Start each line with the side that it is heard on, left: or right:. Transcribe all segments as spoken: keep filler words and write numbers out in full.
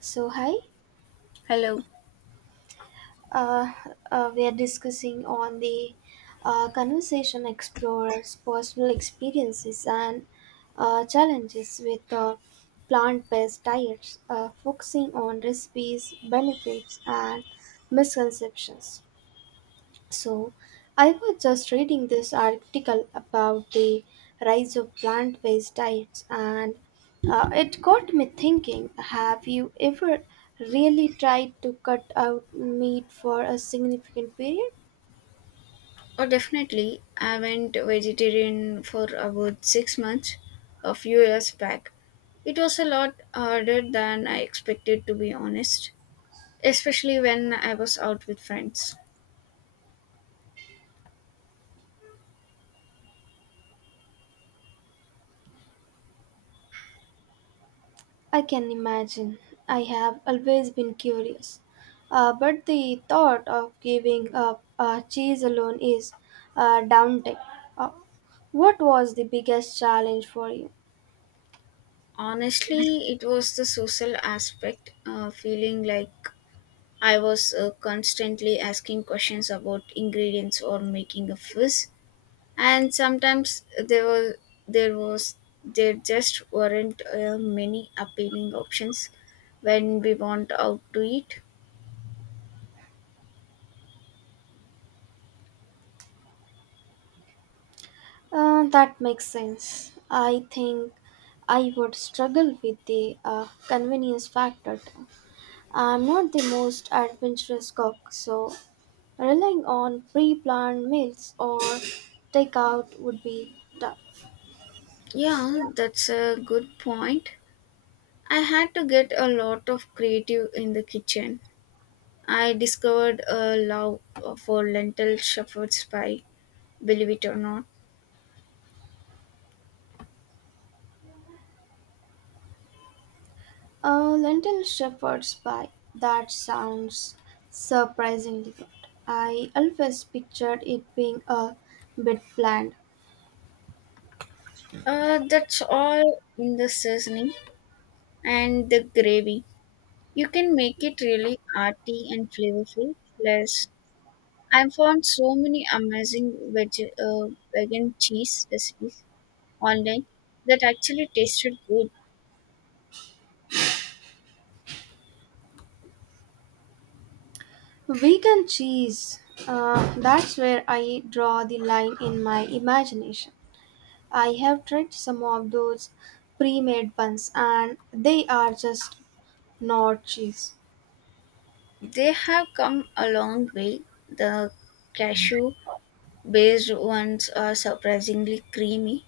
right: So hi,
left: Hello.
right: uh, uh, we are discussing on the uh, conversation explorers' personal experiences and uh, challenges with uh, plant-based diets, uh, focusing on recipes, benefits, and misconceptions. So, I was just reading this article about the rise of plant based diets, and uh, it got me thinking, have you ever really tried to cut out meat for a significant period?
left: Oh, definitely. I went vegetarian for about six months a few years back. It was a lot harder than I expected, to be honest, especially when I was out with friends.
right: I can imagine. I have always been curious. Uh, but the thought of giving up uh, cheese alone is uh, daunting. Uh, what was the biggest challenge for you?
left: Honestly, it was the social aspect, uh, feeling like I was uh, constantly asking questions about ingredients or making a fuss. And sometimes there was there was there just weren't uh, many appealing options when we went out to eat.
right: Uh, that makes sense. I think I would struggle with the uh, convenience factor, too. I'm not the most adventurous cook, so relying on pre planned meals or takeout would be tough.
left: Yeah, that's a good point. I had to get a lot of creative in the kitchen. I discovered a love for lentil shepherd's pie, believe it or not.
right: A lentil shepherd's pie, that sounds surprisingly good. I always pictured it being a bit bland.
left: Uh, that's all in the seasoning and the gravy. You can make it really arty and flavorful. Plus I've found so many amazing veg, uh, vegan cheese recipes online that actually tasted good.
right: Vegan cheese, uh, that's where I draw the line in my imagination. I have tried some of those pre made ones and they are just not cheese.
left: They have come a long way. The cashew based ones are surprisingly creamy,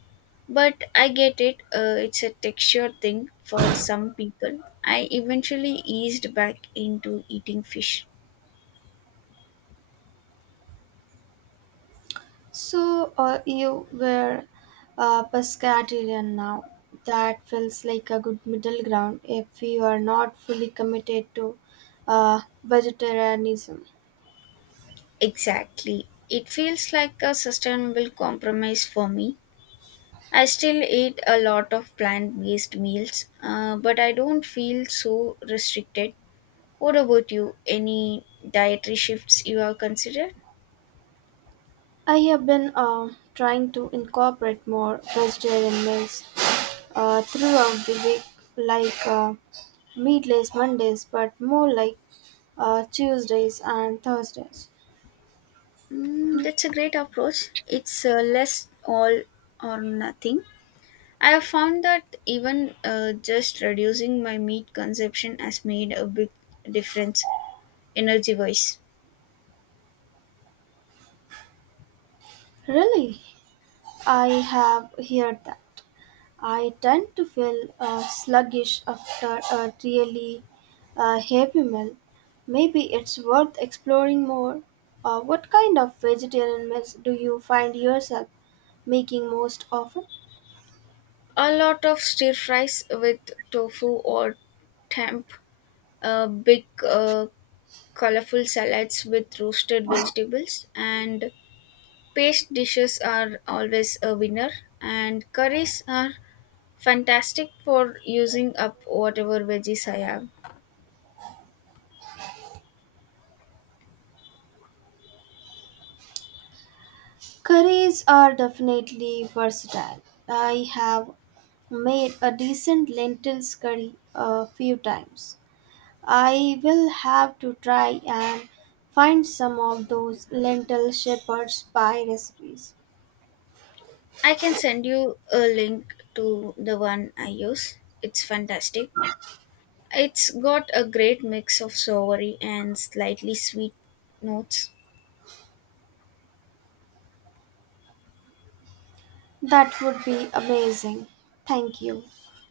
left: but I get it, uh, it's a texture thing for some people. I eventually eased back into eating fish.
right: So, uh, you were uh, pescatarian now. That feels like a good middle ground if you are not fully committed to uh, vegetarianism.
left: Exactly. It feels like a sustainable compromise for me. I still eat a lot of plant based meals, uh, but I don't feel so restricted. What about you? Any dietary shifts you have considered?
right: I have been uh, trying to incorporate more vegetarian meals uh, throughout the week, like uh, meatless Mondays, but more like uh, Tuesdays and Thursdays.
left: Mm, that's a great approach. It's uh, less all or nothing. I have found that even uh, just reducing my meat consumption has made a big difference energy wise.
right: Really, I have heard that. I tend to feel uh, sluggish after a really uh, heavy meal. Maybe it's worth exploring more. Uh, what kind of vegetarian meals do you find yourself making most often?
left: A lot of stir fries with tofu or temp, a big uh, colorful salads with roasted vegetables, and paste dishes are always a winner. And curries are fantastic for using up whatever veggies I have.
right: Curries are definitely versatile. I have made a decent lentils curry a few times. I will have to try and find some of those lentil shepherd's pie recipes.
left: I can send you a link to the one I use. It's fantastic. It's got a great mix of soury and slightly sweet notes.
right: That would be amazing. Thank you.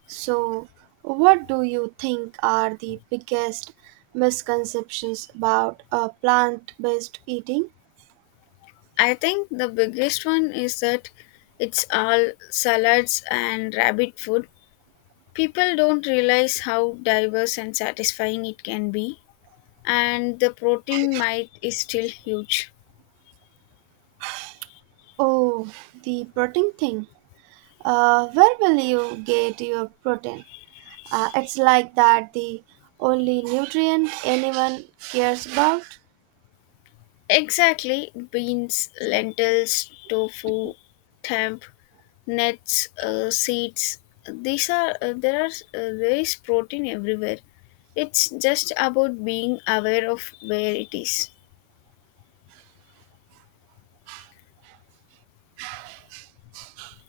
right: So, what do you think are the biggest misconceptions about a plant-based eating?
left: I think the biggest one is that it's all salads and rabbit food. People don't realize how diverse and satisfying it can be, and the protein might is still huge.
right: Oh, the protein thing. Uh, where will you get your protein? Uh, it's like that the only nutrient anyone cares about.
left: Exactly, beans, lentils, tofu, temp, nuts, uh, seeds. These are uh, there are uh, There is protein everywhere. It's just about being aware of where it is.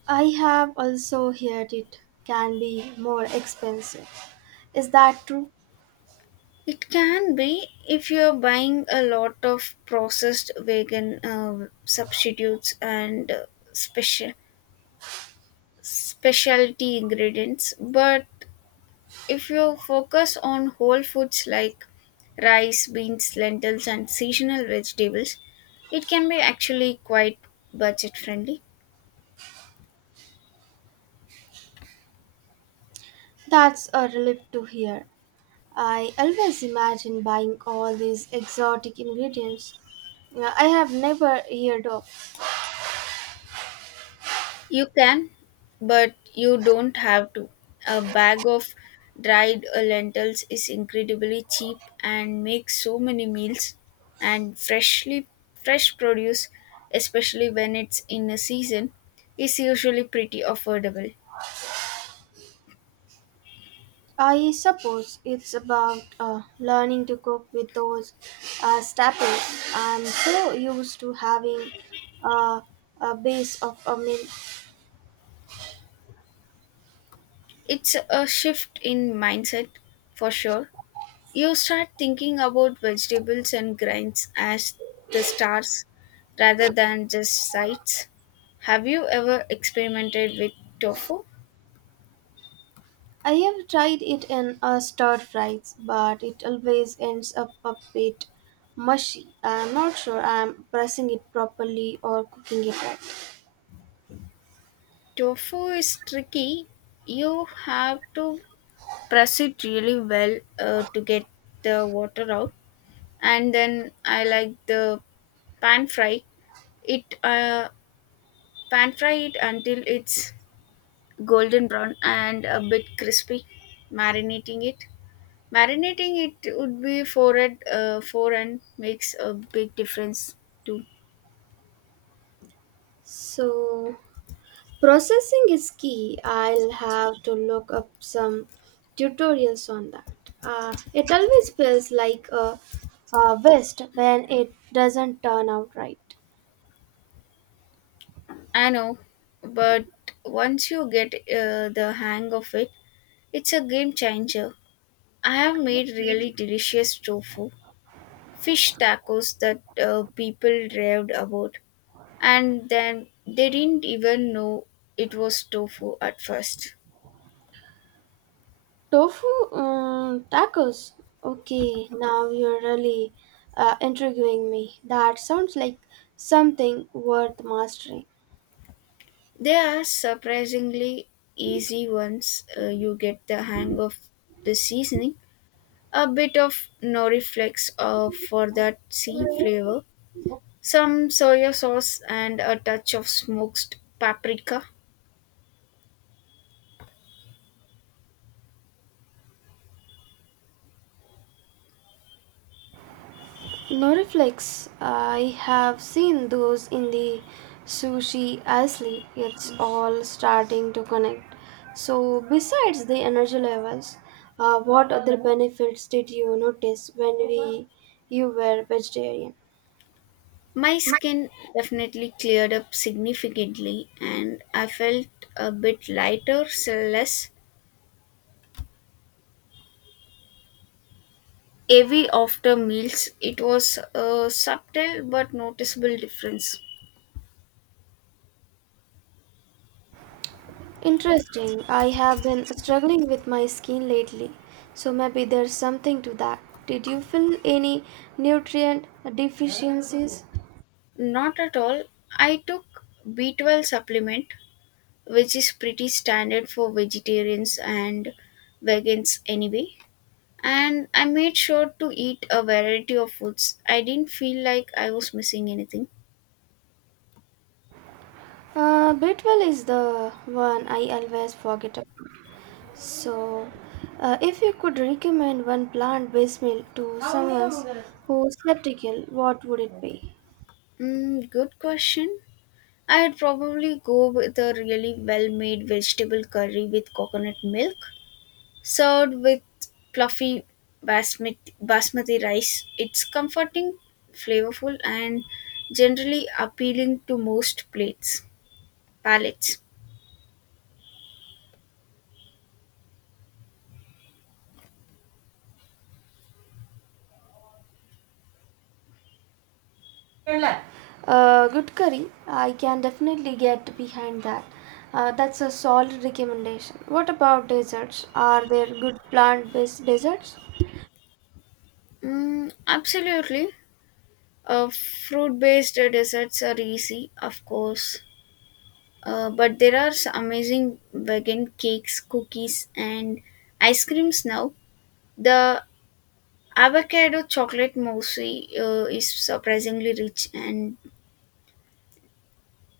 right: I have also heard it can be more expensive. Is that true?
left: It can be if you're buying a lot of processed vegan uh, substitutes and uh, special specialty ingredients. But if you focus on whole foods like rice, beans, lentils, and seasonal vegetables, it can be actually quite budget friendly.
right: That's a relief to hear. I always imagine buying all these exotic ingredients uh, I have never heard of.
left: You can, but you don't have to. A bag of dried uh, lentils is incredibly cheap and makes so many meals. And freshly fresh produce, especially when it's in a season, is usually pretty affordable.
right: I suppose it's about uh, learning to cook with those uh, staples. I'm so used to having uh, a base of a meal.
left: It's a shift in mindset for sure. You start thinking about vegetables and grains as the stars rather than just sights. Have you ever experimented with tofu?
right: I have tried it in uh, stir fries, but it always ends up a bit mushy. I'm not sure I'm pressing it properly or cooking it right.
left: Tofu is tricky. You have to press it really well uh, to get the water out. And then I like the pan fry it uh, pan fry it until it's golden brown and a bit crispy. marinating it Marinating it would be for it uh, for and makes a big difference too.
right: So, processing is key. I'll have to look up some tutorials on that. Uh, it always feels like a, a waste when it doesn't turn out right.
left: I know, but once you get uh, the hang of it, it's a game changer. I have made really delicious tofu fish tacos that uh, people raved about, and then they didn't even know it was tofu at first.
right: Tofu um, tacos. Okay, now you're really uh, intriguing me. That sounds like something worth mastering.
left: They are surprisingly easy once uh, you get the hang of the seasoning. A bit of noriflex uh, for that sea flavor, some soy sauce, and a touch of smoked paprika.
right: Noriflex, I have seen those in the sushi aisle. It's all starting to connect. So, besides the energy levels, uh, what other benefits did you notice when we you were vegetarian?
left: My skin definitely cleared up significantly, and I felt a bit lighter, so less heavy after meals. It was a subtle but noticeable difference.
right: Interesting. I have been struggling with my skin lately, so maybe there's something to that. Did you feel any nutrient deficiencies?
left: Not at all. I took B twelve supplement, which is pretty standard for vegetarians and vegans anyway. And I made sure to eat a variety of foods. I didn't feel like I was missing anything.
right: Uh, Bitwell is the one I always forget about. So, uh, if you could recommend one plant-based meal to someone who's skeptical, what would it be?
left: Mm, good question. I'd probably go with a really well made vegetable curry with coconut milk. Served with fluffy basmati, basmati rice, it's comforting, flavorful, and generally appealing to most plates palates.
right: Uh, good curry. I can definitely get behind that. Uh, that's a solid recommendation. What about desserts? Are there good plant-based desserts?
left: Mm, absolutely. Uh, fruit based desserts are easy, of course, uh, but there are some amazing vegan cakes, cookies, and ice creams now. The avocado chocolate mousse uh, is surprisingly rich and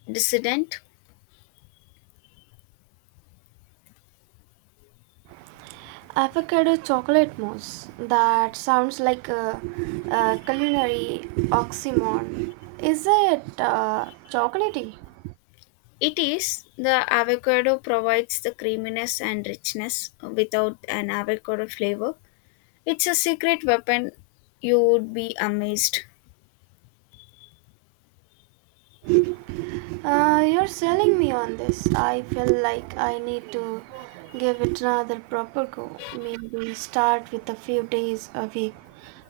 left: dissident.
right: Avocado chocolate mousse. That sounds like a, a culinary oxymoron. Is it uh, chocolatey?
left: It is. The avocado provides the creaminess and richness without an avocado flavor. It's a secret weapon. You would be amazed.
right: Uh, you're selling me on this. I feel like I need to give it another proper go. Maybe start with a few days a week,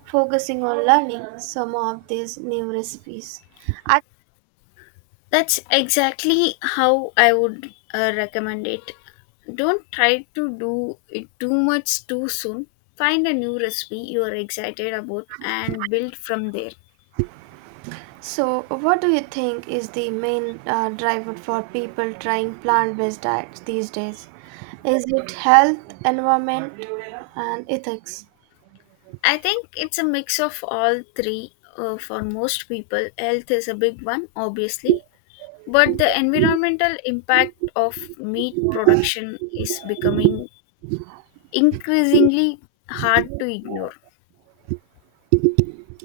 right: focusing on learning some of these new recipes. I-
left: That's exactly how I would uh, recommend it. Don't try to do it too much too soon. Find a new recipe you are excited about and build from there.
right: so, what do you think is the main uh, driver for people trying plant based diets these days? Is it health, environment, and ethics?
left: I think it's a mix of all three uh, for most people. Health is a big one, obviously, but the environmental impact of meat production is becoming increasingly hard to ignore.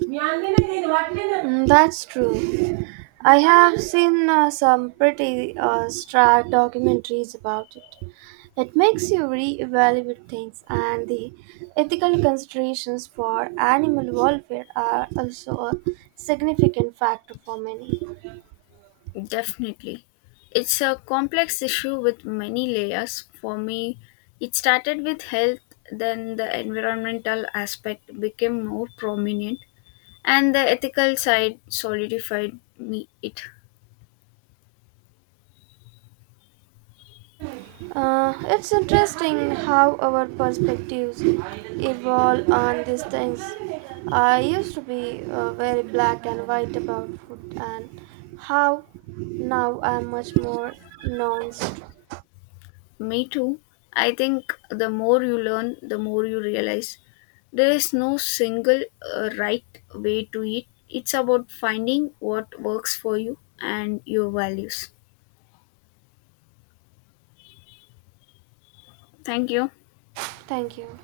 right: Mm, that's true. I have seen uh, some pretty uh, stark documentaries about it. It makes you re-evaluate things, and the ethical considerations for animal welfare are also a significant factor for many.
left: Definitely. It's a complex issue with many layers. For me, it started with health, then the environmental aspect became more prominent, and the ethical side solidified me it.
right: Uh, it's interesting how our perspectives evolve on these things. I used to be uh, very black and white about food, and how now I'm much more nuanced.
left: Me too. I think the more you learn, the more you realize there is no single uh, right way to eat. It's about finding what works for you and your values. Thank you.
right: Thank you.